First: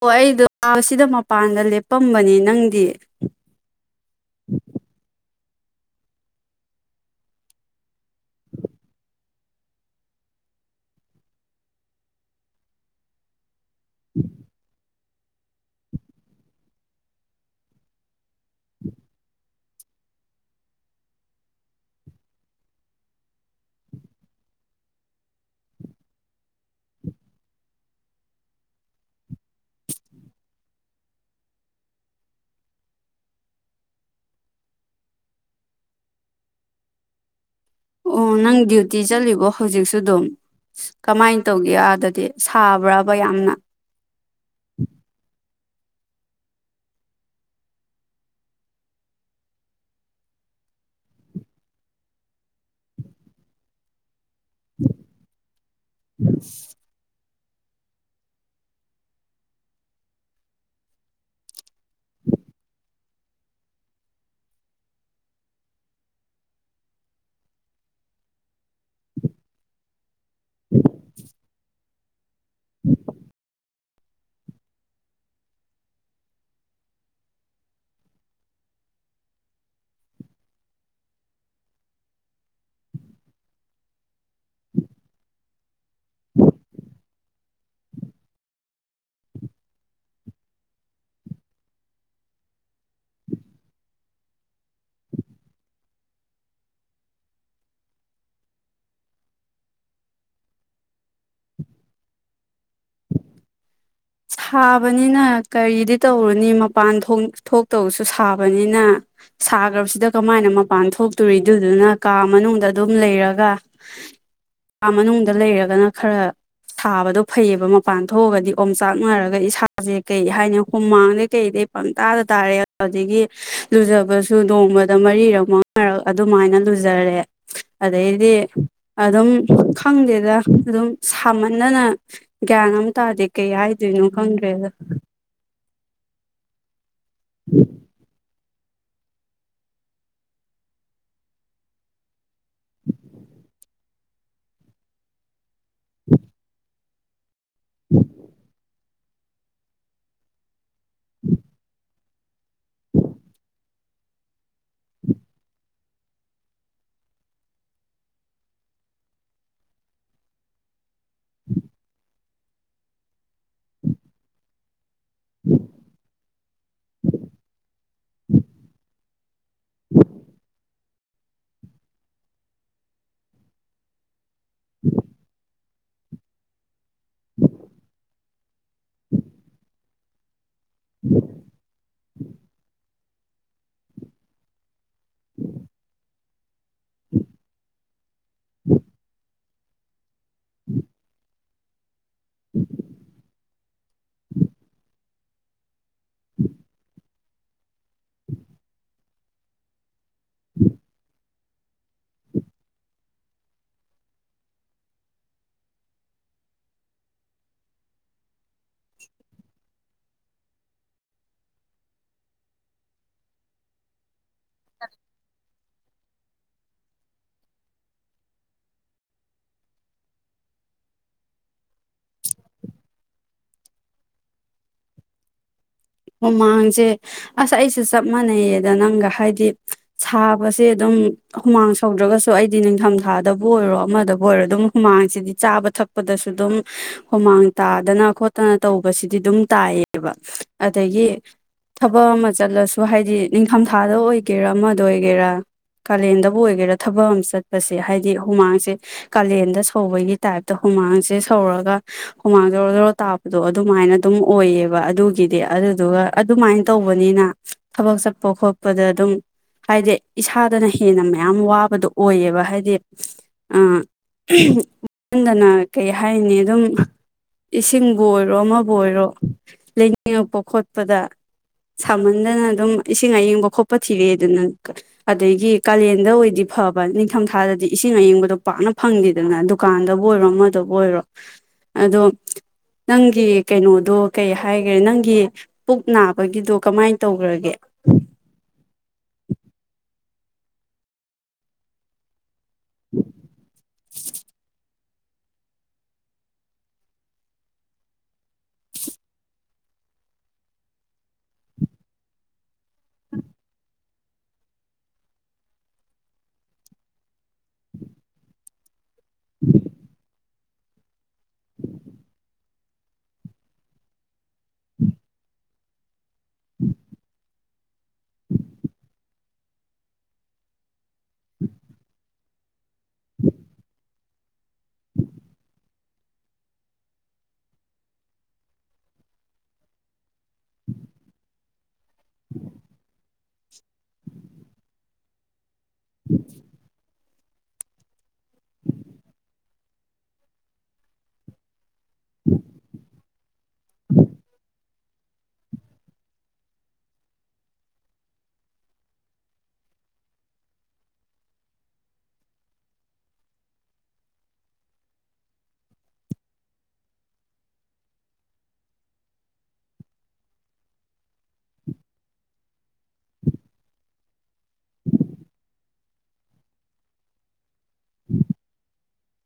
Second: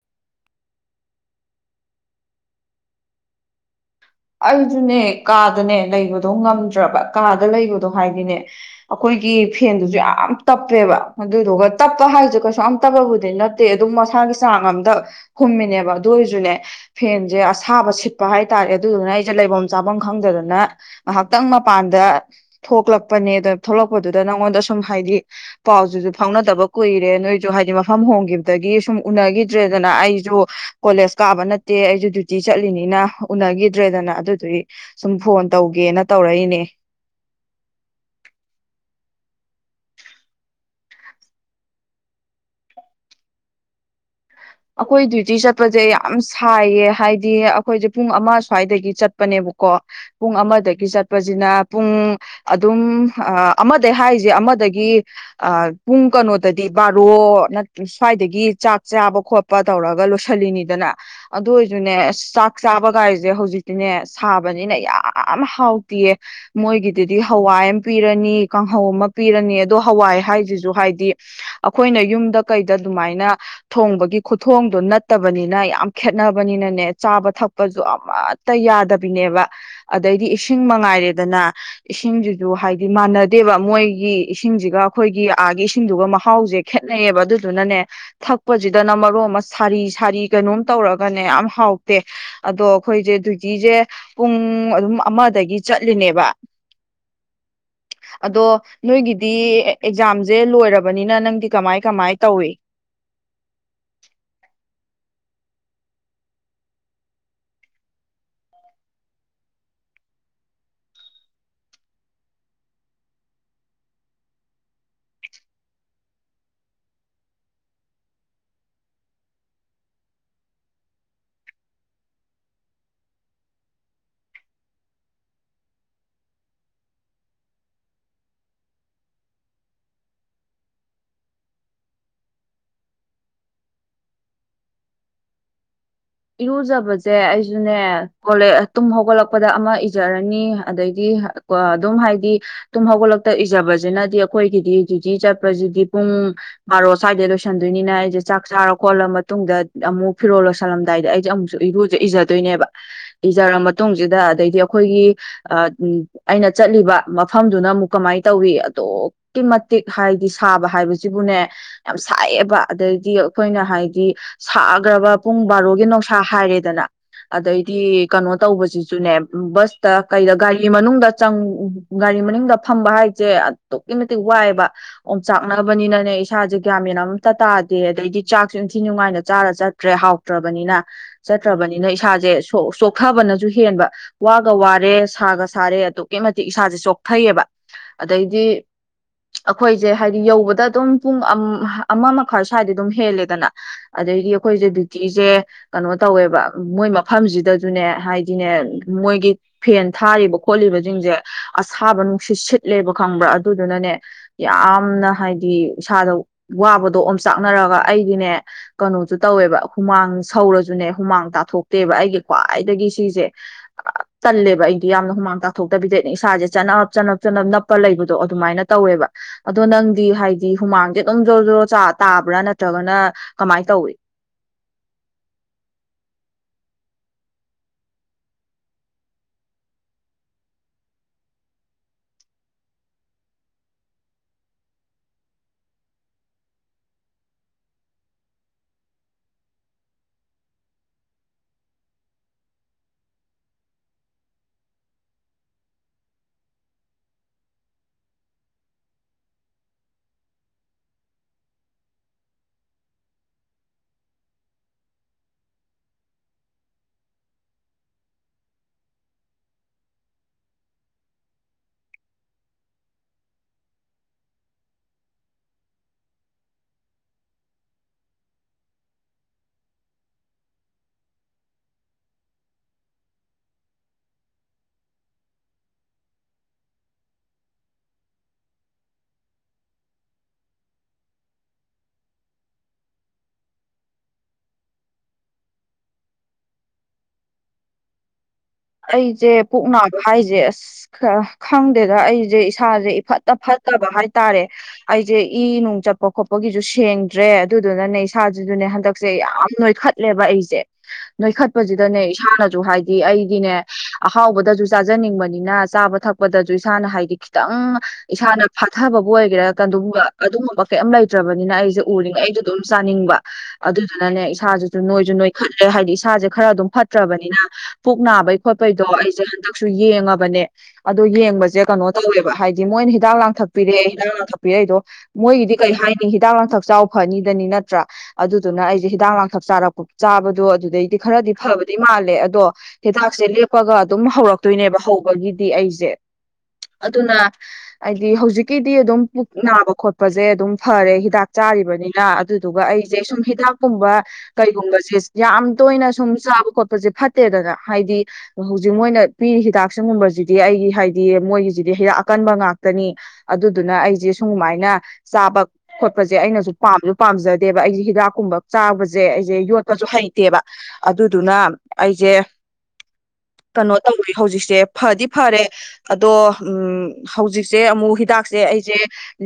ꯑꯣ ꯑꯩꯗꯣ ꯁꯤꯗ ꯃꯄꯥꯟꯗ ꯂꯦꯞꯄꯝꯕꯅꯦ ꯅꯪꯗꯤ ꯑꯩꯖꯨꯅꯦ ꯀꯥꯗꯅꯦ ꯂꯩꯕꯗꯣ ꯉꯝꯗ꯭ꯔꯕ ꯀꯥꯗ ꯂꯩꯕꯗꯣ ꯍꯥꯏꯗꯤꯅꯦ ꯑꯈꯣꯏꯒꯤ ꯐꯦꯟꯗꯨꯁꯨ ꯌꯥꯝ ꯇꯞꯄꯦꯕ ꯑꯗꯨꯗꯨꯒ ꯇꯞꯄ ꯍꯥꯏꯁꯨ ꯀꯩꯁꯨ ꯌꯥꯝ ꯇꯞꯄꯕꯨꯗꯤ ꯅꯠ ꯇꯦ ꯑꯗꯨꯝ ꯃꯁꯥꯒꯤ ꯆꯥꯡ ꯑꯝꯗ ꯍꯨꯝꯃꯤꯅꯦꯕ ꯑꯗꯨ ꯑꯣꯏꯔꯁꯨꯅꯦ ꯐꯦꯟꯁꯦ ꯑꯁꯥꯕ ꯁꯤꯠꯄ ꯍꯥꯏꯇꯥꯔꯦ ꯑꯗꯨꯗꯨꯅ ꯑꯩꯁꯨꯦ ꯂꯩꯐꯝ ꯆꯥꯐꯝ ꯈꯪꯗꯗꯅ ꯉꯥꯏꯍꯥꯛꯇꯪ ꯃꯄꯥꯟꯗ ꯊꯣꯛꯂꯛꯄꯅꯦ ꯗ ꯊꯣꯛꯂꯛꯄꯗꯨꯗ ꯅꯪꯉꯣꯟꯗ ꯁꯨꯝ ꯍꯥꯏꯗꯤ ꯄꯥꯎꯁꯤꯁꯨ ꯐꯥꯎꯅꯗꯕ ꯀꯨꯏꯔꯦ ꯅꯣꯏꯁꯨ ꯍꯥꯏꯗꯤ ꯃꯐꯝ ꯍꯣꯡꯈꯤꯕꯗꯒꯤ ꯁꯨꯝ ꯎꯅꯈꯤꯗ꯭ꯔꯦꯗꯅ ꯑꯩꯁꯨ ꯀꯣꯂꯦꯖ ꯀꯥꯕ ꯅꯠꯇꯦ ꯑꯩꯁꯨ ꯗ꯭ꯌꯨꯇꯤ ꯆꯠꯂꯤꯅꯤꯅ ꯎꯅꯈꯤ ꯇ꯭ꯔꯦꯗꯅ ꯑꯗꯨꯗꯨꯏ ꯁꯨꯝ ꯐꯣꯟ ꯇꯧꯒꯦꯅ ꯇꯧꯔꯛꯏꯅꯦ ꯑꯣ ꯅꯪ ꯗ꯭ꯌꯨꯇꯤ ꯆꯠꯂꯤꯕꯣ ꯍꯧꯖꯤꯛꯁꯨ ꯗꯨꯝ ꯀꯃꯥꯏꯅ ꯇꯧꯒꯦ ꯑꯗꯗꯤ ꯁꯥꯕ꯭ꯔꯕ ꯌꯥꯝꯅ꯫ ꯑꯈꯣꯏ ꯗ꯭ꯌꯨꯇꯤ ꯆꯠ ꯆꯠꯄꯁꯦ ꯌꯥꯝ ꯁꯥꯏꯌꯦ ꯍꯥꯏꯗꯤ ꯑꯩꯈꯣꯏꯁꯦ ꯄꯨꯡ ꯑꯃ ꯁ꯭ꯋꯥꯏꯗꯒꯤ ꯆꯠꯄꯅꯦꯕꯀꯣ ꯄꯨꯡ ꯑꯃꯗꯒꯤ ꯆꯠꯄꯁꯤꯅ ꯄꯨꯡ ꯑꯗꯨꯝ ꯑꯃꯗꯒꯤ ꯍꯥꯏꯁꯤ ꯁꯦ ꯑꯃꯗꯒꯤ ꯄꯨꯡ ꯀꯩꯅꯣꯗꯗꯤ ꯕꯥꯔꯣ ꯅꯠꯇ꯭ꯔ ꯁ꯭ꯋꯥꯏꯗꯒꯤ ꯆꯥꯛ ꯆꯥꯕ ꯈꯣꯠꯄ ꯑꯄ ꯇꯧꯔꯒ ꯂꯣꯏꯁꯤꯜꯂꯤꯅꯤꯗꯅ ꯑꯗꯨ ꯑꯣꯏꯔꯁꯨꯅꯦ ꯑꯁ ꯆꯥꯛ ꯆꯥꯕꯒꯥꯏꯁꯦ ꯍꯧꯖꯤꯛꯇꯤꯅꯦ ꯁꯥꯕꯅꯤꯅ ꯌꯥꯝ ꯍꯥꯎꯇꯦꯌꯦ ꯃꯣꯏꯒꯤꯗꯨꯗꯤ ꯍꯋꯥꯏ ꯑꯃ ꯄꯤꯔꯅꯤ ꯀꯥꯡꯍꯧ ꯑꯃ ꯄꯤꯔꯅꯤ ꯑꯣ ꯍꯋꯥꯏ ꯍꯥꯏꯁꯤꯁꯨ ꯍꯥꯏꯗꯤ ꯑꯩꯈꯣꯏꯅ ꯌꯨꯝꯗ ꯀꯩꯗ ꯑꯗꯨꯃꯥꯏꯅ ꯊꯣꯡꯕꯒꯤ ꯈꯨꯊꯣꯡꯗꯣ ꯅꯠꯇꯕꯅꯤꯅ ꯌꯥꯝ ꯈꯦꯠꯅꯕꯅꯤꯅꯅꯦ ꯆꯥꯕ ꯊꯛꯄꯁꯨ ꯑꯃꯠꯇ ꯌꯥꯗꯕꯤꯅꯦꯕ ꯑꯗꯩꯗꯤ ꯏꯁꯤꯡ ꯃꯉꯥꯏꯔꯦꯗꯅ ꯏꯁꯤꯡꯁꯤꯁꯨ ꯍꯥꯏꯗꯤ ꯃꯥꯟꯅꯗꯦꯕ ꯃꯣꯏꯒꯤ ꯏꯁꯤꯡꯁꯤꯒ ꯑꯩꯈꯣꯏꯒꯤ ꯑꯥꯒꯤ ꯏꯁꯤꯡꯗꯨꯒ ꯃꯍꯥꯎꯁꯦ ꯈꯦꯠꯅꯩꯌꯦꯕ ꯑꯗꯨꯗꯨꯅꯅꯦ ꯊꯛꯄꯁꯤꯗꯅ ꯣ ꯑꯃ ꯁꯥꯔꯤ ꯁꯥꯔꯤ ꯀꯩꯅꯣꯝ ꯇꯧꯔꯒꯅꯦ ꯌꯥꯝ ꯍꯥꯎꯇꯦ ꯑꯗꯣ ꯑꯩꯈꯣꯏꯁꯦ ꯗ꯭ꯌꯨꯇꯤꯁꯦ ꯄꯨꯡ ꯑꯗꯨꯝ ꯑꯃꯗꯒꯤ ꯆꯠꯂꯤꯅꯦꯕ ꯑꯗꯣ ꯅꯣꯏꯒꯤꯗꯤ ꯑꯦꯛꯖꯥꯝꯁꯦ ꯂꯣꯏꯔꯕꯅꯤꯅ ꯅꯪꯗꯤ ꯀꯃꯥꯏ ꯀꯃꯥꯏ ꯇꯧꯏ ꯁꯥꯕꯅꯤꯅ ꯀꯔꯤꯗꯤ ꯇꯧꯔꯨꯅꯤ ꯃꯄꯥꯟ ꯊꯣꯛꯇꯕꯁꯨ ꯁꯥꯕꯅꯤꯅ ꯁꯥꯈ꯭ꯔꯕꯁꯤꯗ ꯀꯃꯥꯏꯅ ꯃꯄꯥꯟ ꯊꯣꯛꯇꯣꯔꯤꯗꯨꯗꯨꯅ ꯀꯥ ꯃꯅꯨꯡꯗ ꯑꯗꯨꯝ ꯂꯩꯔꯒ ꯀꯥ ꯃꯅꯨꯡꯗ ꯂꯩꯔꯒꯅ ꯈꯔ ꯁꯥꯕꯗꯣ ꯐꯩꯑꯕ ꯃꯄꯥꯟ ꯊꯣꯛꯑꯒꯗꯤ ꯑꯣꯝ ꯆꯥꯛꯅꯔꯒ ꯏꯁꯥꯁꯦ ꯀꯩ ꯍꯥꯏꯅꯤ ꯍꯨꯃꯥꯡꯗꯩ ꯀꯩꯗꯩ ꯄꯪꯇꯥꯗ ꯇꯥꯔꯦ ꯑꯗꯨꯗꯒꯤ ꯂꯨꯖꯕꯁꯨ ꯅꯣꯡꯃꯗ ꯃꯔꯤꯔꯛ ꯃꯉꯥꯔꯛ ꯑꯗꯨꯃꯥꯏꯅ ꯂꯨꯖꯔꯦ ꯑꯗꯩꯗꯤ ꯑꯗꯨꯝ ꯈꯪꯗꯦꯗ ꯑꯗꯨꯝ ꯁꯥꯃꯟꯗꯅ ꯒ꯭ꯌꯥꯟ ꯑꯃ ꯇꯥꯗꯦ ꯀꯩ ꯍꯥꯏ ꯑꯗꯨꯩꯅꯣ ꯈꯪꯗ꯭ꯔꯦꯗ ꯏꯔꯨꯖꯕꯥ ꯁꯦ ꯑꯩꯁꯨꯅꯦ ꯍꯧꯒꯂ ꯇꯨꯝ ꯍꯧꯒꯠꯂꯛꯄꯗ ꯑꯃ ꯏꯖꯔꯅꯤ ꯑꯗꯩꯗꯤ ꯑꯗꯨꯝ ꯍꯥꯏꯗꯤ ꯇꯨꯝ ꯍꯧꯒꯠꯂꯛꯇ ꯏꯖꯕꯁꯤꯅꯗꯤ ꯑꯩꯈꯣꯏꯒꯤꯗꯤ ꯗ꯭ꯌꯨꯇꯤ ꯆꯠ ꯗꯤ ꯄꯨꯡ ꯕꯥꯔꯣ ꯁꯥꯏꯗꯩꯩ ꯆꯟꯗꯣꯏꯅꯤꯅ ꯑꯩꯁꯦ ꯆꯥꯛ ꯆꯥꯔ ꯀꯣꯜꯂ ꯃꯇꯨꯡꯗ ꯑꯃꯨꯛ ꯐꯤꯔꯣꯜ ꯂꯣꯏꯁꯜꯂꯝ ꯗꯥꯏꯗ ꯑꯩꯁꯤ ꯑꯃꯨꯛꯁꯨ ꯏꯔꯨ ꯏꯖꯗꯣꯏꯅꯦꯕ ꯏꯖꯔꯕ ꯃꯇꯨꯡꯁꯤꯗ ꯑꯗꯩꯗꯤ ꯑꯩꯈꯣꯏꯒꯤ ꯎ ꯑꯩꯅ ꯆꯠꯂꯤꯕ ꯃꯐꯝꯗꯨꯅ ꯑꯃꯨꯛ ꯀꯃꯥꯏꯅ ꯇꯧꯋꯤ ꯑꯗꯨꯛꯀꯤ ꯃꯇꯤꯛ ꯍꯥꯏꯗꯤ ꯁꯥꯕ ꯍꯥꯏꯕꯁꯤꯕꯨꯅꯦ ꯌꯥꯝ ꯁꯥꯏꯌꯦꯕ ꯑꯗꯩꯗꯤ ꯑꯩꯈꯣꯏꯅ ꯍꯥꯏꯗꯤ ꯁꯥꯈ꯭ꯔꯕ ꯄꯨꯡ ꯕꯥꯔꯣꯒꯤ ꯅ__ ꯁꯥ ꯍꯥꯏꯔꯦꯗꯅ ꯑꯗꯩꯗꯤ ꯀꯩꯅꯣ ꯇꯧꯕꯁꯤꯁꯨꯅꯦ ꯕꯁꯇ ꯀꯩꯗ ꯒꯥꯔꯤ ꯃꯅꯨꯡꯗ ꯒꯥꯔꯤ ꯃꯅꯨꯡꯗ ꯐꯝꯕ ꯍꯥꯏꯁꯦ ꯑꯗꯨꯛꯀꯤ ꯃꯇꯤꯛ ꯋꯥꯏꯑꯦꯕ ꯑꯣꯝ ꯆꯥꯛꯅꯕꯅꯤꯅꯅꯦ ꯏꯁꯥꯁꯦ ꯒ꯭ꯌꯥꯟꯃꯦꯟ ꯑꯝꯇ ꯇꯥꯗꯦ ꯑꯗꯩꯗꯤ ꯆꯥꯛꯁꯨ ꯏꯟꯊꯤ ꯅꯨꯡꯉꯥꯏꯅ ꯆꯥꯔ ꯆꯠꯇ꯭ꯔꯦ ꯍꯥꯎ__ ꯅꯤꯅꯥ ꯆꯠꯇ꯭ꯔꯕꯅꯤꯅ ꯏꯁꯥꯁꯦ ꯁꯣꯛ ꯐꯕꯅꯁꯨ ꯍꯦꯟꯕ ꯋꯥꯒ ꯋꯥꯔꯦ ꯁꯥꯒ ꯁꯔꯦ ꯑꯗꯨ ꯑꯗꯨꯛꯀꯤ ꯃꯇꯤꯛ ꯏꯁꯥꯁꯦ ꯆꯣꯛꯊꯥꯌꯦꯕ ꯑꯗꯩꯗꯤ ꯑꯩꯈꯣꯏꯁꯦ ꯍꯥꯏꯗꯤ ꯌꯧꯕꯗ ꯑꯗꯨꯝ ꯄꯨꯡ ꯑꯃ ꯃꯈꯥꯏ ꯁ꯭ꯋꯥꯏꯗ ꯑꯗꯨꯝ ꯍꯦꯜꯂꯦꯗꯅ ꯑꯗꯥꯒꯤ ꯑꯩꯈꯣꯏꯁꯦ ꯗꯨ ꯇꯤꯁꯦ ꯀꯩꯅꯣ ꯇꯧꯋꯦꯕ ꯃꯣꯏ ꯃꯐꯝꯁꯤꯗꯁꯨꯅꯦ ꯍꯥꯏꯗꯤꯅꯦ ꯃꯣꯏꯒꯤ ꯐꯦꯟ ꯊꯥꯔꯤꯕ ꯈꯣꯠꯂꯤꯕꯁꯤꯡꯁꯦ ꯑꯁꯥꯕ ꯅꯨꯡꯁꯤꯠ ꯁꯤꯠꯂꯦꯕ ꯈꯪꯕ꯭ꯔꯥ ꯑꯗꯨꯗꯨꯅꯅꯦ ꯌꯥꯝꯅ ꯍꯥꯏꯗꯤ ꯏꯁꯥꯗ ꯋꯥꯕꯗꯣ ꯑꯣꯝ ꯆꯥꯛꯅꯔꯒ ꯑꯩꯗꯤꯅꯦ ꯀꯩꯅꯣꯁꯨ ꯇꯧꯋꯦꯕ ꯍꯨꯃꯥꯡ ꯁꯧꯔꯁꯨꯅꯦ ꯍꯨꯃꯥꯡ ꯇꯥꯊꯣꯛꯇꯦꯕ ꯑꯩꯒꯤ ꯈ꯭ꯋꯥꯏꯗꯒꯤ ꯁꯤꯁꯦ ꯇꯜꯂꯦꯕ ꯑꯩꯗꯤ ꯌꯥꯝꯅ ꯍꯨꯃꯥꯡ ꯇꯥꯛꯊꯣꯛꯇꯕꯤꯗꯩ ꯏꯁꯥꯁꯦ ꯆꯠꯅꯞ ꯆꯅꯞ ꯆꯅꯞ ꯅꯞꯄ ꯂꯩꯕꯗꯣ ꯑꯗꯨꯃꯥꯏꯅ ꯇꯧꯋꯦꯕ ꯑꯗꯣ ꯅꯪꯗꯤ ꯍꯥꯏꯗꯤ ꯍꯨꯃꯥꯡꯁꯦ ꯑꯗꯨꯝ ꯖꯣꯔꯣ ꯖꯣꯔꯣ ꯆꯥ ꯇꯥꯕ꯭ꯔꯥ ꯅꯠꯇ꯭ꯔꯒꯅ ꯀꯃꯥꯏ ꯇꯧꯋꯏ ꯍꯨꯃꯥꯡꯁꯦ ꯑꯁ ꯑꯩꯁꯨ ꯆꯞ ꯃꯅꯩꯌꯦꯗ ꯅꯪꯒ ꯍꯥꯏꯗꯤ ꯁꯥꯕꯁꯦ ꯑꯗꯨꯝ ꯍꯨꯃꯥꯡ ꯁꯧꯗ꯭ꯔꯒꯁꯨ ꯑꯩꯗꯤ ꯅꯤꯡꯊꯝꯊꯥꯗꯕꯨ ꯑꯣꯏꯔꯣ ꯑꯃꯗꯕꯨ ꯑꯣꯏꯔꯣ ꯑꯗꯨꯝ ꯍꯨꯃꯥꯡꯁꯤꯗꯤ ꯆꯥꯕ ꯊꯛꯄꯗꯁꯨ ꯑꯗꯨꯝ ꯍꯨꯃꯥꯡ ꯇꯥꯗꯅ ꯈꯣꯠꯇꯅ ꯇꯧꯕꯁꯤꯗꯤ ꯑꯗꯨꯝ ꯇꯥꯏꯌꯦꯕ ꯑꯗꯒꯤ ꯊꯕꯛ ꯑꯃ ꯆꯠꯂꯁꯨ ꯍꯥꯏꯗꯤ ꯅꯤꯡꯊꯝꯊꯥꯗ ꯑꯣꯏꯒꯦꯔꯥ ꯑꯃꯗ ꯑꯣꯏꯒꯦꯔꯥ ꯀꯥꯂꯦꯟꯗꯕꯨ ꯑꯣꯏꯒꯦꯔꯥ ꯊꯕꯛ ꯑꯃ ꯆꯠꯄꯁꯦ ꯍꯥꯏꯗꯤ ꯍꯨꯃꯥꯡꯁꯦ ꯀꯥꯂꯦꯟꯗ ꯁꯧꯕꯒꯤ ꯇꯥꯏꯞꯇ ꯍꯨꯃꯥꯡꯁꯦ ꯁꯧꯔꯒ ꯍꯨꯃꯥꯡ ꯖꯔꯣ ꯖꯔꯣ ꯇꯕꯗꯣ ꯑꯗꯨꯃꯥꯏꯅ ꯑꯗꯨꯝ ꯑꯣꯏꯌꯦꯕ ꯑꯗꯨ ꯒꯤꯗꯤ ꯑꯗꯨꯗꯨꯒ ꯑꯗꯨꯃꯥꯏꯅ ꯇꯧꯕꯅꯤꯅ ꯊꯕꯛ ꯆꯠꯄ ꯈꯣꯠꯄꯗ ꯑꯗꯨꯝ ꯍꯥꯏꯗꯤ ꯏꯁꯥꯗꯅ ꯍꯦꯟꯅ ꯃꯌꯥꯝ ꯋꯥꯕꯗꯣ ꯑꯣꯏꯌꯦꯕ ꯍꯥꯏꯗꯤ ꯌꯨꯝꯗꯅ ꯀꯩ ꯍꯥꯏꯅꯤ ꯑꯗꯨꯝ ꯏꯁꯤꯡꯕꯨ ꯑꯣꯏꯔꯣ ꯑꯃꯕꯨ ꯑꯣꯏꯔꯣ ꯌꯦꯉꯛꯄ ꯈꯣꯠꯄꯗ ꯁꯥꯍꯟꯗꯅ ꯑꯗꯨꯝ ꯏꯁꯤꯡ ꯑꯌꯡꯕ ꯈꯣꯠꯄ ꯊꯤꯔꯛꯑꯦꯗꯅ ꯑꯗꯒꯤ ꯀꯥꯂꯦꯟꯗ ꯑꯣꯏꯗꯤ ꯐꯕ ꯅꯤꯡꯊꯝꯊꯥꯗꯗꯤ ꯏꯁꯤꯡ ꯑꯌꯤꯡꯕꯗꯣ ꯄꯥꯛꯅ ꯐꯪꯗꯦꯗꯅ ꯗꯨꯀꯥꯟꯗꯕꯨ ꯑꯣꯏꯔꯣ ꯑꯃꯗꯕꯨ ꯑꯣꯏꯔꯣ ꯑꯗꯣ ꯅꯪꯒꯤ ꯀꯩꯅꯣꯗꯣ ꯀꯩ ꯍꯥꯏ ꯅꯪꯒꯤ ꯄꯨꯛ ꯅꯥꯕꯒꯤꯗꯣ ꯀꯃꯥꯏ ꯇꯧꯒꯔꯒꯦ ꯑꯩꯁꯦ ꯄꯨꯣꯛꯅꯕ ꯍꯥꯏꯁꯦ ꯑꯁ ꯈꯪꯗꯦꯗ ꯑꯩꯁꯦ ꯁꯥꯁꯦ ꯏꯐꯠꯇ ꯐꯠꯇꯕ ꯍꯥꯏꯇꯥꯔꯦ ꯑꯩꯁꯦ ꯏ ꯅꯨꯡ ꯆꯠꯄ ꯈꯣꯠꯄꯒꯤꯁꯨ ꯁꯦꯡꯗ꯭ꯔꯦ ꯑꯗꯨꯗꯨꯅꯅꯦ ꯏꯁꯥꯁꯤꯖꯨꯅꯦ ꯍꯟꯗꯛꯁꯦ ꯌꯥꯝ ꯅꯣꯏꯈꯠꯂꯦꯕ ꯑꯩꯁꯦ ꯅꯣꯏꯈꯠꯄꯁꯤꯗꯅꯦ ꯏꯁꯥꯅ ꯍꯥꯏꯗꯤ ꯑꯩ ꯑꯍꯥꯎꯕꯗꯁꯨ ꯆꯥꯖꯅꯤꯡꯕꯅꯤꯅ ꯆꯥꯕ ꯊꯛꯄꯗꯁꯨ ꯏꯁꯥꯅ ꯍꯥꯏꯗꯤ ꯈꯤꯇꯪ ꯏꯁꯥꯅ ꯊꯕꯕꯨ ꯑꯣꯏꯒꯦꯔꯥ [unintelligible] ꯀꯥꯌꯦꯝ ꯂꯩꯇ꯭ꯔꯕꯅꯤꯅ ꯑꯩꯁꯦ ꯎꯔꯤꯉꯩ ꯑꯩꯗꯣ ꯑꯗꯨꯝ ꯆꯥꯅꯤꯡꯕ ꯑꯗꯨꯗꯨꯅꯅꯦ ꯁꯥꯥꯖꯖꯤꯖꯨ ꯅꯣꯏꯁꯨ ꯅꯣꯏꯈꯠ ꯍꯥꯏꯗꯤ ꯏꯁꯥꯖ ꯈꯔ ꯑꯗꯨꯝ ꯐꯠꯇ꯭ꯔꯕꯅꯤꯅ ꯄꯨꯛ ꯅꯥꯕꯩ ꯈꯣꯠꯄꯩꯗꯣ ꯑꯩꯁꯦ ꯍꯟꯗꯛꯁꯨ ꯌꯦꯡꯉꯕꯅꯦ ꯑꯗꯣ ꯌꯦꯡꯕꯁꯦ ꯀꯩꯅꯣ ꯇꯧꯋꯦꯕ ꯍꯥꯏꯗꯤ ꯃꯣꯏꯅ ꯍꯤꯗꯥꯛ ꯂꯥꯡꯊꯛꯄꯤꯔꯛꯑꯦ ꯍꯤꯗꯥꯛ ꯂꯥꯡꯊꯛ ꯄꯤꯔꯛꯏꯗꯣ ꯃꯣꯏꯒꯤꯗꯤ ꯀꯩ ꯍꯥꯏ ꯍꯤꯗꯥꯛ ꯂꯥꯡꯊꯛ ꯆꯥꯎ ꯐꯅꯤꯗꯅꯤ ꯅꯠꯇ꯭ꯔꯥ ꯑꯗꯨꯗꯨꯅ ꯑꯩꯁꯦ ꯍꯤꯗꯥꯛ ꯂꯥꯡꯊꯛ ꯆꯥꯔꯛꯄ ꯆꯥꯕꯗꯣ ꯑꯗꯨꯗꯩꯗꯤ ꯈꯔꯗꯤ ꯐꯕꯗꯤ ꯃꯥꯜꯂꯦ ꯑꯗꯣ ꯍꯤꯗꯥꯛꯁꯦ ꯂꯦꯞꯄꯒ ꯑꯗꯨꯝ ꯍꯧꯔꯛꯇꯣꯏꯅꯦꯕ ꯍꯧꯕꯒꯤ ꯗꯤ ꯑꯩꯁꯦ ꯑꯗꯨꯅ ꯍꯥꯏꯗꯤ ꯍꯧꯖꯤꯛꯀꯤꯗꯤ ꯑꯗꯨꯝ ꯄꯨꯛ ꯅꯥꯕ ꯈꯣꯠꯄꯁꯦ ꯑꯗꯨꯝ ꯐꯔꯦ ꯍꯤꯗꯥꯛ ꯆꯥꯔꯤꯕꯅꯤ ꯑꯗꯨꯗꯨꯒ ꯑꯩꯁꯦ ꯁꯨꯝ ꯍꯤꯗꯥꯛꯀꯨꯝꯕ ꯀꯩꯒꯨꯝꯕꯁꯦ ꯌꯥꯝ ꯇꯣꯏꯅ ꯁꯨꯝ ꯆꯥꯕ ꯈꯣꯠꯄꯁꯦ ꯐꯠꯇꯦꯗꯅ ꯍꯥꯏꯗꯤ ꯍꯧꯖꯤꯛ ꯃꯣꯏꯅ ꯄꯤꯔꯤ ꯍꯤꯗꯥꯛꯁꯤꯡꯒꯨꯝꯕꯁꯤꯗꯤ ꯑꯩꯒꯤ ꯍꯥꯏꯗꯤ ꯃꯣꯏꯒꯤꯁꯤꯗꯤ ꯍꯤꯗꯥꯛ ꯑꯀꯟꯕ ꯉꯥꯛꯇꯅꯤ ꯑꯗꯨꯗꯨꯅ ꯑꯩꯁꯦ ꯁꯨꯃꯥꯏꯅ ꯆꯥꯕ ꯈꯣꯠꯄꯁꯦ ꯑꯩꯅꯁꯨ ꯄꯥꯝꯁꯨ ꯄꯥꯝꯖꯗꯦꯕ ꯑꯩꯁꯦ ꯍꯤꯗꯥꯛꯀꯨꯝꯕ ꯆꯥꯕꯁꯦ ꯑꯩꯁꯦ ꯌꯣꯠꯄꯁꯨ ꯍꯩꯇꯦꯕ ꯑꯗꯨꯗꯨꯅ ꯑꯩꯁꯦ ꯀꯩꯅꯣ ꯇꯧꯗ ꯍꯧꯖꯤꯛꯁꯦ ꯐꯗꯤ ꯐꯔꯦ ꯑꯗꯣ ꯎꯝ ꯍꯧꯖꯤꯛꯁꯦ ꯑꯃꯨꯛ ꯍꯤꯗꯥꯛꯁꯦ ꯑꯩꯁꯦ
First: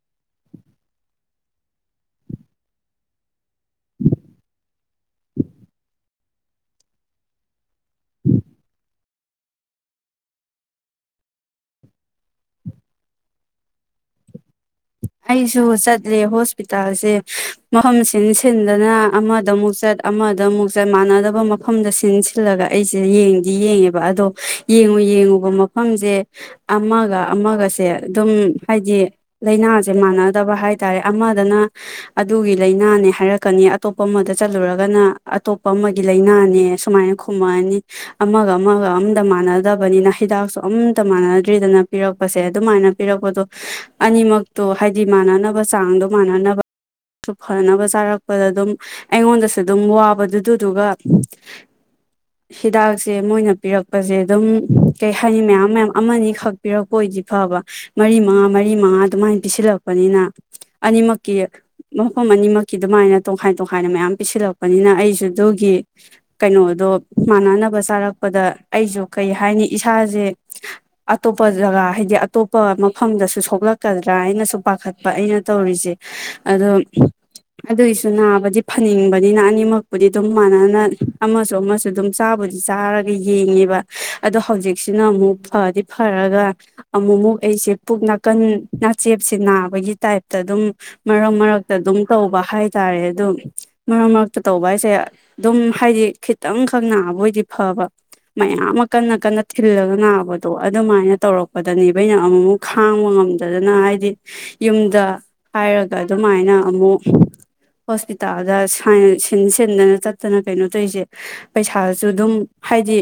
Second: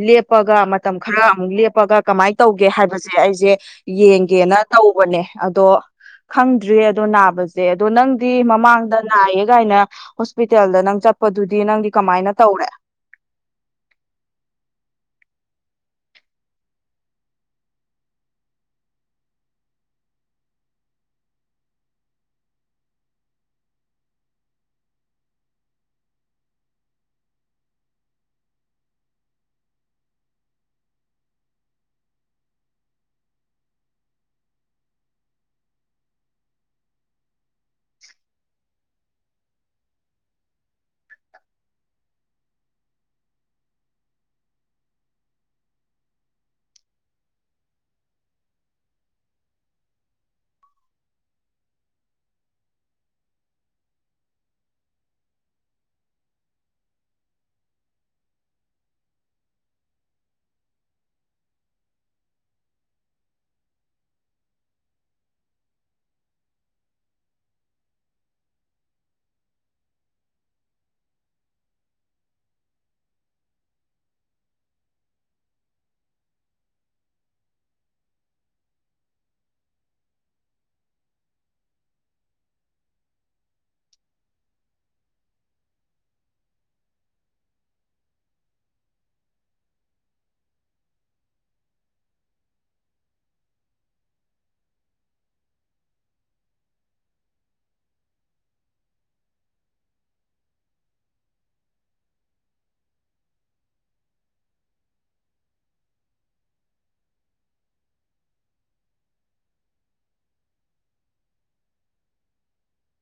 ꯂꯦꯞꯄꯒ ꯃꯇꯝ ꯈꯔ ꯑꯃꯨꯛ ꯂꯦꯞꯄꯒ ꯀꯃꯥꯏꯅ ꯇꯧꯒꯦ ꯍꯥꯏꯕꯁꯦ ꯑꯩꯁꯦ ꯌꯦꯡꯒꯦꯅ ꯇꯧ ꯅꯦ ꯑꯗꯣ ꯈꯪꯗ꯭ꯔꯤ ꯑꯗꯣ ꯅꯥꯕꯁꯦ ꯑꯗꯨ ꯅꯪꯗꯤ ꯃꯃꯥꯡꯗ ꯅꯥꯏꯌꯦ ꯀꯥꯏꯅ ꯍꯣꯁꯄꯤꯇꯥꯜꯗ ꯅꯪ ꯆꯠꯄꯗꯨꯗꯤ ꯅꯪꯗꯤ ꯀꯃꯥꯏꯅ ꯇꯧꯔꯦ ꯑꯩꯁꯨ ꯆꯠꯂꯦ ꯍꯣꯁꯄꯤꯇꯥꯜꯁꯦ ꯃꯐꯝ ꯁꯤ ꯁꯤꯟꯗꯅ ꯑꯃꯗ ꯑꯃꯨꯛ ꯆꯠ ꯑꯃꯗꯃꯨꯛ ꯆꯠ ꯃꯥꯟꯅꯗꯕ ꯃꯐꯝꯗ ꯁꯤꯟ ꯁꯤꯜꯂꯒ ꯑꯩꯁꯦ ꯌꯦꯡꯗꯤ ꯌꯦꯡꯉꯦꯕ ꯑꯗꯣ ꯌꯦꯡꯉꯨ ꯌꯦꯡꯉꯨꯕ ꯃꯐꯝꯁꯦ ꯑꯃꯒ ꯑꯃꯒꯁꯦ ꯑꯗꯨꯝ ꯍꯥꯏꯗꯤ ꯂꯥꯏꯅꯥ ꯁꯦ ꯃꯥꯟꯅꯗꯕ ꯍꯥꯏꯇꯥꯔꯦ ꯑꯃꯗꯅ ꯑꯗꯨꯒꯤ ꯂꯥꯏꯅꯥꯅꯦ ꯍꯥꯏꯔꯛꯀꯅꯤ ꯑꯇꯣꯞꯄ ꯑꯃꯗ ꯆꯠꯂꯨꯔꯒꯅ ꯑꯇꯣꯞꯄ ꯑꯃꯒꯤ ꯂꯩꯅꯥꯅꯦ ꯁꯨꯃꯥꯏꯅ ꯈꯨꯝꯃꯛꯑꯅꯤ ꯑꯃꯒ ꯑꯃꯒ ꯑꯃꯝꯇ ꯃꯥꯟꯅꯗꯕꯅꯤꯅ ꯍꯤꯗꯥꯛꯁꯨ ꯑꯃꯝꯇ ꯃꯥꯟꯅꯗ꯭ꯔꯤꯗꯅ ꯄꯤꯔꯛꯄꯁꯦ ꯑꯗꯨꯃꯥꯏꯅ ꯄꯤꯔꯛꯄꯗꯣ ꯑꯅꯤꯃꯛ ꯇꯣ ꯍꯥꯏꯗꯤ ꯃꯥꯟꯅꯅꯕ ꯆꯥꯡꯗꯣ ꯃꯥꯟꯅꯅꯕꯁꯨ ꯐꯅꯕ ꯆꯥꯔꯛꯄꯗ ꯑꯗꯨꯝ ꯑꯩꯉꯣꯟꯗꯁꯨ ꯑꯗꯨꯝ ꯋꯥꯕꯗꯨꯗꯨꯗꯨꯒ ꯍꯤꯗꯥꯛꯁꯦ ꯃꯣꯏꯅ ꯄꯤꯔꯛꯄꯁꯦ ꯑꯗꯨꯝ ꯀꯩ ꯍꯥꯏꯅꯤ ꯃꯌꯥꯝ ꯃꯌꯥꯝ ꯑꯃꯅꯤꯈꯛ ꯄꯤꯔꯛꯄ ꯑꯣꯏꯗꯤ ꯐꯕ ꯃꯔꯤ ꯃꯉꯥ ꯃꯔꯤ ꯃꯉꯥ ꯑꯗꯨꯃꯥꯏꯅ ꯄꯤꯁꯤꯜꯂꯛꯄꯅꯤꯅ ꯑꯅꯤꯃꯛꯀꯤ ꯃꯐꯝ ꯑꯅꯤꯃꯛꯀꯤ ꯑꯗꯨꯃꯥꯏꯅ ꯇꯣꯈꯥꯏ ꯇꯣꯈꯥꯏꯅ ꯃꯌꯥꯝ ꯄꯤꯁꯤꯜꯂꯛꯄꯅꯤꯅ ꯑꯩꯁꯨ ꯑꯗꯨꯒꯤ ꯀꯩꯅꯣꯗꯣ ꯃꯥꯟꯅꯅꯕ ꯆꯥꯔꯛꯄꯗ ꯑꯩꯁꯨ ꯀꯩ ꯍꯥꯏꯅꯤ ꯏꯁꯥꯁꯦ ꯑꯇꯣꯞꯄ ꯖꯒꯥ ꯍꯥꯏꯗꯤ ꯑꯇꯣꯞꯄ ꯃꯐꯝꯗꯁꯨ ꯁꯣꯛꯂꯛꯀꯗ ꯠꯇ꯭ꯔꯥ ꯑꯩꯅꯁꯨ ꯄꯥꯈꯠꯄ ꯑꯩꯅ ꯇꯧꯔꯤꯁꯦ ꯑꯗꯣ ꯑꯗꯨꯒꯤꯁꯨ ꯅꯥꯕꯗꯤ ꯐꯅꯤꯡꯕꯅꯤꯅ ꯑꯅꯤꯃꯛꯄꯨꯗꯤ ꯑꯗꯨꯝ ꯃꯥꯟꯅꯅ ꯑꯃꯁꯨ ꯑꯃꯁꯨ ꯑꯗꯨꯝ ꯆꯥꯕꯨꯗꯤ ꯆꯥꯔꯒ ꯌꯦꯡꯉꯦꯕ ꯑꯗꯣ ꯍꯧꯖꯤꯛꯁꯤꯅ ꯑꯃꯨꯛ ꯐꯗꯤ ꯐꯔꯒ ꯑꯃꯨꯛꯃꯨꯛ ꯑꯩꯁꯦ ꯄꯨꯛ ꯅꯥꯀꯟ ꯅꯥꯆꯦꯞꯁꯤ ꯅꯥꯕꯒꯤ ꯇꯥꯏꯞꯇ ꯑꯗꯨꯝ ꯃꯔꯛ ꯃꯔꯛꯇ ꯑꯗꯨꯝ ꯇꯧꯕ ꯍꯥꯏꯇꯥꯔꯦ ꯑꯗꯨꯗꯣ ꯃꯔꯛ ꯃꯔꯛꯇ ꯇꯧꯕ ꯍꯥꯏꯁꯦ ꯑꯗꯨꯝ ꯍꯥꯏꯗꯤ ꯈꯤꯇꯪꯈꯛ ꯅꯥꯕꯣꯏꯗꯤ ꯐꯕ ꯃꯌꯥꯝ ꯑꯃ ꯀꯟꯅ ꯀꯟꯅ ꯊꯤꯜꯂꯒ ꯅꯥꯕꯗꯣ ꯑꯗꯨꯃꯥꯏꯅ ꯇꯧꯔꯛꯄꯗꯅꯦꯕꯩꯅ ꯑꯃꯨꯛꯃꯨꯛ ꯈꯥꯡꯕ ꯉꯝꯗ ꯑꯗꯨꯗꯅ ꯍꯥꯏꯗꯤ ꯌꯨꯝꯗ ꯍꯥꯏꯔꯒ ꯑꯗꯨꯃꯥꯏꯅ ꯑꯃꯨꯛ ꯍꯣꯁꯄꯤꯇꯥꯜꯗ ꯁꯤꯟ ꯁꯤꯟꯗꯅ ꯆꯠꯇꯅ ꯀꯩꯅꯣ ꯇꯧꯔꯤꯁꯦ ꯄꯩꯁꯥꯁꯨ ꯑꯗꯨꯝ ꯍꯥꯏꯗꯤ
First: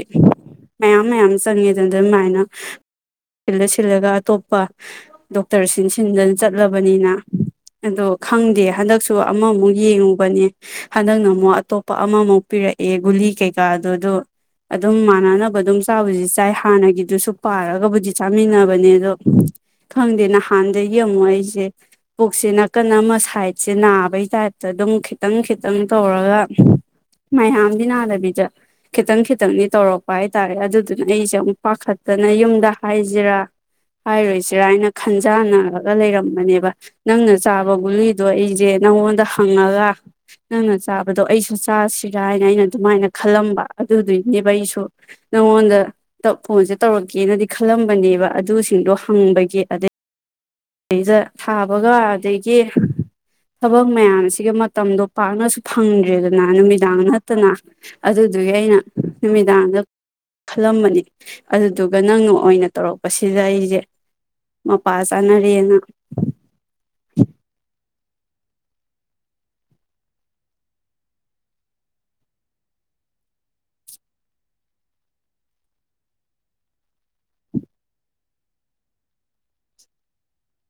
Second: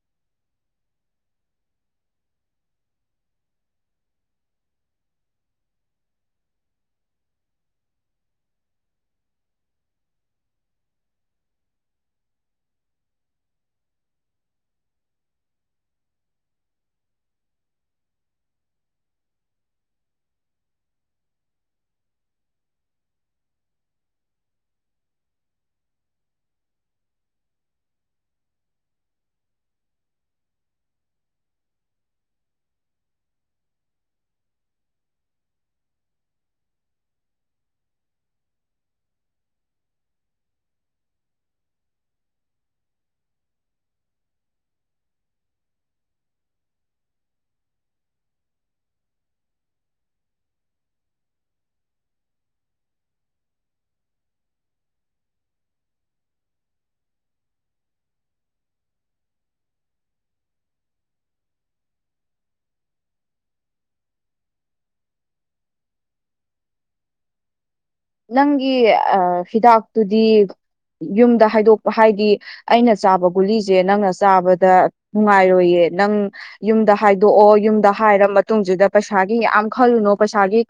ꯃꯌꯥꯝ ꯃꯌꯥꯝ ꯆꯪꯉꯦꯗꯅ ꯑꯗꯨꯃꯥꯏꯅ ꯐꯤꯜꯗ ꯁꯤꯜꯂꯒ ꯑꯇꯣꯞꯄ ꯗꯣꯛꯇꯔ ꯁꯤꯟ ꯁꯤꯟꯗꯅ ꯆꯠꯂꯕꯅꯤꯅ ꯑꯗꯣ ꯈꯪꯗꯦ ꯍꯟꯗꯛꯁꯨ ꯑꯃꯃꯨꯛ ꯌꯦꯡꯉꯨꯕꯅꯦ ꯍꯟꯗꯛꯅ ꯑꯃꯨꯛ ꯑꯇꯣꯞꯄ ꯑꯃꯃꯨꯛ ꯄꯤꯔꯛꯑꯦ ꯒꯨꯂꯤ ꯀꯩꯀꯥꯗꯗꯣ ꯑꯗꯨꯝ ꯃꯥꯟꯅꯅꯕ ꯑꯗꯨꯝ ꯆꯥꯗꯤ ꯆꯥꯏ ꯍꯥꯟꯅꯒꯤꯗꯨꯁꯨ ꯄꯥꯔꯒꯕꯨꯗꯤ ꯆꯥꯃꯤꯟꯅꯕꯅꯦ ꯑꯗꯣ ꯈꯪꯗꯦ ꯅꯍꯥꯟꯗꯒꯤ ꯑꯃꯨꯛ ꯑꯩꯁꯦ ꯄꯨꯛꯁꯦ ꯅꯥꯀꯟ ꯑꯃ ꯁꯥꯏꯠꯁꯦ ꯅꯥꯕꯒꯤ ꯇꯥꯏꯞꯇ ꯑꯗꯨꯝ ꯈꯤꯇꯪ ꯈꯤꯇꯪ ꯇꯧꯔꯒ ꯃꯌꯥꯝꯗꯤ ꯅꯥꯗꯕꯤꯗ ꯈꯤꯇꯪ ꯈꯤꯇꯪꯗꯤ ꯇꯧꯔꯛꯄ ꯍꯥꯏꯇꯥꯔꯦ ꯑꯗꯨꯗꯨꯅ ꯑꯩꯁꯦ ꯑꯃꯨꯛ ꯄꯥꯈꯠꯇꯅ ꯌꯨꯝꯗ ꯍꯥꯏꯁꯤꯔꯥ ꯍꯥꯏꯔꯣꯏꯁꯤ [unintelligible] ꯍꯥꯏꯅ ꯈꯟꯖꯥꯟꯅꯔꯒ ꯂꯩꯔꯝꯕꯅꯦꯕ ꯅꯪꯅ ꯆꯥꯕ ꯒꯨꯂꯤꯗꯣ ꯑꯩꯖꯦ ꯅꯪꯉꯣꯟꯗ ꯍꯪꯉꯒ ꯅꯪꯅ ꯆꯥꯕꯗꯣ ꯑꯩꯁꯨ ꯆꯥꯁꯤꯔꯥ ꯍꯥꯏꯅ ꯑꯩꯅ ꯑꯗꯨꯃꯥꯏꯅ ꯈꯜꯂꯝꯕ ꯑꯗꯨꯗꯨꯒꯤꯅꯦꯕ ꯑꯩꯁꯨ ꯅꯪꯉꯣꯟꯗ ꯐꯣꯟꯖꯦ ꯇꯧꯔꯛꯀꯦꯅꯗꯤ ꯈꯜꯂꯝꯕꯅꯦꯕ ꯑꯗꯨꯁꯤꯡꯗꯣ ꯍꯪꯕꯩ꯫ [unintelligible] [unintelligible] ꯊꯥꯕꯒ ꯑꯗꯒꯤ ꯊꯕꯛ ꯃꯌꯥꯝꯁꯤꯒ ꯃꯇꯝꯗꯣ ꯄꯥꯛꯅꯁꯨ ꯐꯪꯗ꯭ꯔꯦꯗꯅ ꯅꯨꯃꯤꯗꯥꯡ ꯅꯠꯇꯅ ꯑꯗꯨꯗꯨꯒꯤ ꯑꯩꯅ ꯅꯨꯃꯤꯗꯥꯡꯗ ꯈꯜꯂꯝꯕꯅꯤ ꯑꯗꯨꯗꯨꯒ ꯅꯪꯅ ꯑꯣꯏꯅ ꯇꯧꯔꯛꯄꯁꯤꯗ ꯑꯩꯁꯦ ꯃꯄꯥ ꯆꯥꯅꯔ [unintelligible] ꯅꯪꯒꯤ ꯍꯤꯗꯥꯛꯇꯨꯗꯤ ꯌꯨꯝꯗ ꯍꯥꯏꯗꯣꯛꯄ ꯍꯥꯏꯗꯤ ꯑꯩꯅ ꯆꯥꯕ ꯒꯨꯂꯤꯁꯦ ꯅꯪꯅ ꯆꯥꯕꯗ ꯅꯨꯡꯉꯥꯏꯔꯣꯏꯌꯦ ꯅꯪ ꯌꯨꯝꯗ ꯍꯥꯏꯗꯣꯛꯑꯣ ꯌꯨꯝꯗ ꯍꯥꯏꯔ ꯃꯇꯨꯡꯁꯤꯗ ꯄꯩꯁꯥꯒꯤ ꯌꯥꯝ ꯈꯜꯂꯨꯅꯨ ꯄꯩꯁꯥꯒꯤ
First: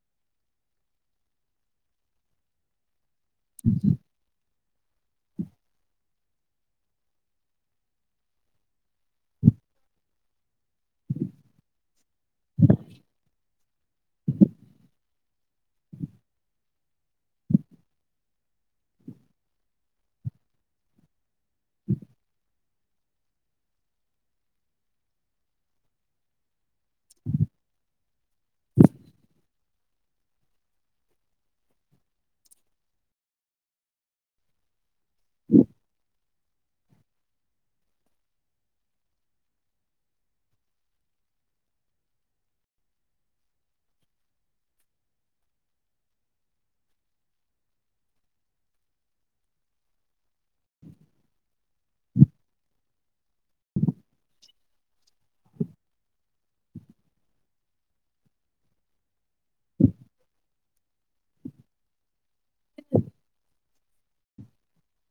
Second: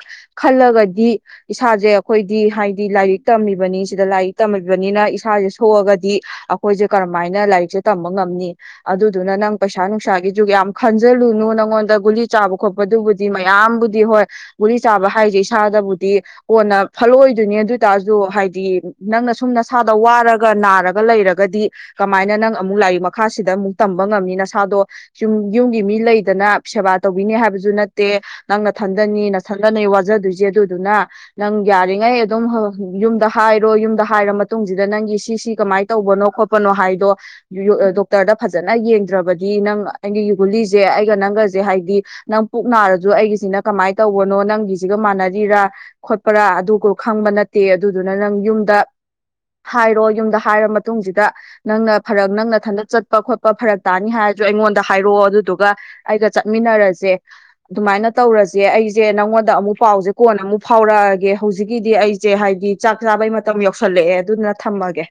ꯈꯜꯂꯒꯗꯤ ꯏꯁꯥꯁꯦ ꯑꯩꯈꯣꯏꯗꯤ ꯍꯥꯏꯗꯤ ꯂꯥꯏꯔꯤꯛ ꯇꯝꯃꯤꯕꯅꯤ ꯁꯤꯗ ꯂꯥꯏꯛ ꯇꯝ ꯏꯕꯅꯤꯅ ꯏꯁꯥꯁꯦ ꯁꯣꯛꯑꯒꯗꯤ ꯑꯩꯈꯣꯏꯁꯦ ꯀꯔꯝꯃꯥꯏꯅ ꯂꯥꯏꯔꯤꯛꯁꯦ ꯇꯝꯕ ꯉꯝꯅꯤ ꯑꯗꯨꯗꯨꯅ ꯅꯪ ꯄꯩꯁꯥ ꯅꯨꯡꯁꯥꯒꯤꯁꯨ ꯌꯥꯝ ꯈꯟꯖꯜꯂꯨꯅꯨ ꯅꯪꯉꯣꯟꯗ ꯒꯨꯂꯤ ꯆꯥꯕ ꯈꯣꯠꯄꯗꯨꯕꯨꯗꯤ ꯃꯌꯥꯝꯕꯨꯗꯤ ꯍꯣꯏ ꯒꯨꯂꯤ ꯆꯥꯕ ꯍꯥꯏꯁꯦ ꯏꯁꯥꯗꯕꯨꯗꯤ ꯀꯣꯟꯅ ꯐꯜꯂꯛꯑꯣꯏꯗꯨꯣꯏꯅꯦ ꯑꯗꯨ ꯑꯣꯏꯇꯥꯔꯁꯨ ꯍꯥꯏꯗꯤ ꯅꯪꯅ ꯁꯨꯝ ꯅꯁꯥꯗ ꯋꯥꯔꯒ ꯅꯥꯔꯒ ꯂꯩꯔꯒ ꯒꯗꯤ ꯀꯃꯥꯏꯅ ꯅꯪ ꯑꯃꯨꯛ ꯂꯥꯏꯔꯤꯛ ꯃꯈꯥꯁꯤꯗ ꯑꯃꯨꯛ ꯇꯝꯕ ꯉꯝꯃꯤ ꯅꯁꯥꯗꯣ ꯌꯨꯝ ꯌꯨꯝꯒꯤ ꯃꯤ ꯂꯩꯗꯅ ꯁꯦꯕꯥ ꯇꯧꯕꯤꯅꯤ ꯍꯥꯏꯕꯁꯨ ꯅꯠꯇꯦ ꯅꯪꯅ ꯊꯟꯗꯅꯤ ꯁꯪꯗꯅꯩ ꯋꯥꯖꯗꯣꯏꯁꯦ ꯑꯗꯨꯗꯨꯅ ꯅꯪ ꯌꯥꯔꯤꯉꯩ ꯑꯗꯨꯝ ꯌꯨꯝꯗ ꯍꯥꯏꯔꯣ ꯌꯨꯝꯗ ꯍꯥꯏꯔ ꯃꯇꯨꯡꯁꯤ ꯗ ꯅꯪꯒꯤ ꯁꯤ ꯁꯤ ꯀꯃꯥꯏꯅ ꯇꯧꯕꯅꯣ ꯈꯣꯠꯄ ꯀꯄꯅꯣ ꯍꯥꯏꯗꯣ ꯗꯣꯛꯇꯔꯗ ꯐꯖꯅ ꯌꯦꯡꯗ꯭ꯔꯕꯗꯤ ꯅꯪ ꯑꯩꯒꯤ ꯌꯨꯒꯨꯂꯤꯁꯦ ꯑꯩꯒ ꯅꯪꯒꯁꯦ ꯍꯥꯏꯕꯗꯤ ꯅꯪ ꯄꯨꯛ ꯅꯥꯔꯁꯨ ꯑꯩꯒꯤꯁꯤꯅ ꯀꯃꯥꯏꯅ ꯇꯧꯕꯅꯣ ꯅꯪꯒꯤꯁꯤꯒ ꯃꯥꯟꯅꯔꯤꯔ ꯄꯔꯥ ꯑꯗꯨꯣ ꯈꯪꯕ ꯅꯠꯇꯦ ꯑꯗꯨꯗꯨꯅ ꯅꯪ ꯌꯨꯝꯗ ꯍꯥꯏꯔꯣ ꯌꯨꯝꯗ ꯍꯥꯏꯔ ꯃꯇꯨꯡꯁꯤꯗ ꯅꯪꯅ ꯐꯔꯛ ꯅꯪꯅ ꯊꯟꯗ ꯆꯠꯄ ꯈꯣꯠꯄ ꯐꯔꯛ ꯇꯥꯅꯤ ꯍꯥꯏꯔꯁꯨ ꯑꯩꯉꯣꯟꯗ ꯍꯥꯏꯔꯛꯑꯣ ꯑꯗꯨꯗꯨꯒ ꯑꯩꯒ ꯆꯠꯃꯤꯟꯅꯔꯁꯦ ꯑꯗꯨꯃꯥꯏꯅ ꯇꯧꯔꯁꯦ ꯑꯩꯁꯦ ꯅꯪꯉꯣꯟꯗ ꯑꯃꯨꯛ ꯄꯥꯎꯁꯦ ꯀꯣꯟꯅ ꯑꯃꯨꯛ ꯐꯥꯎꯔꯛꯑꯒ ꯍꯧꯖꯤꯛꯀꯤꯗꯤ ꯑꯩꯁꯦ ꯍꯥꯏꯕꯗꯤ ꯆꯥꯛ ꯆꯥꯕꯩ ꯃꯇꯝ ꯌꯧꯁꯜꯂꯛꯑꯦ ꯑꯗꯨꯅ ꯊꯝꯃꯒꯦ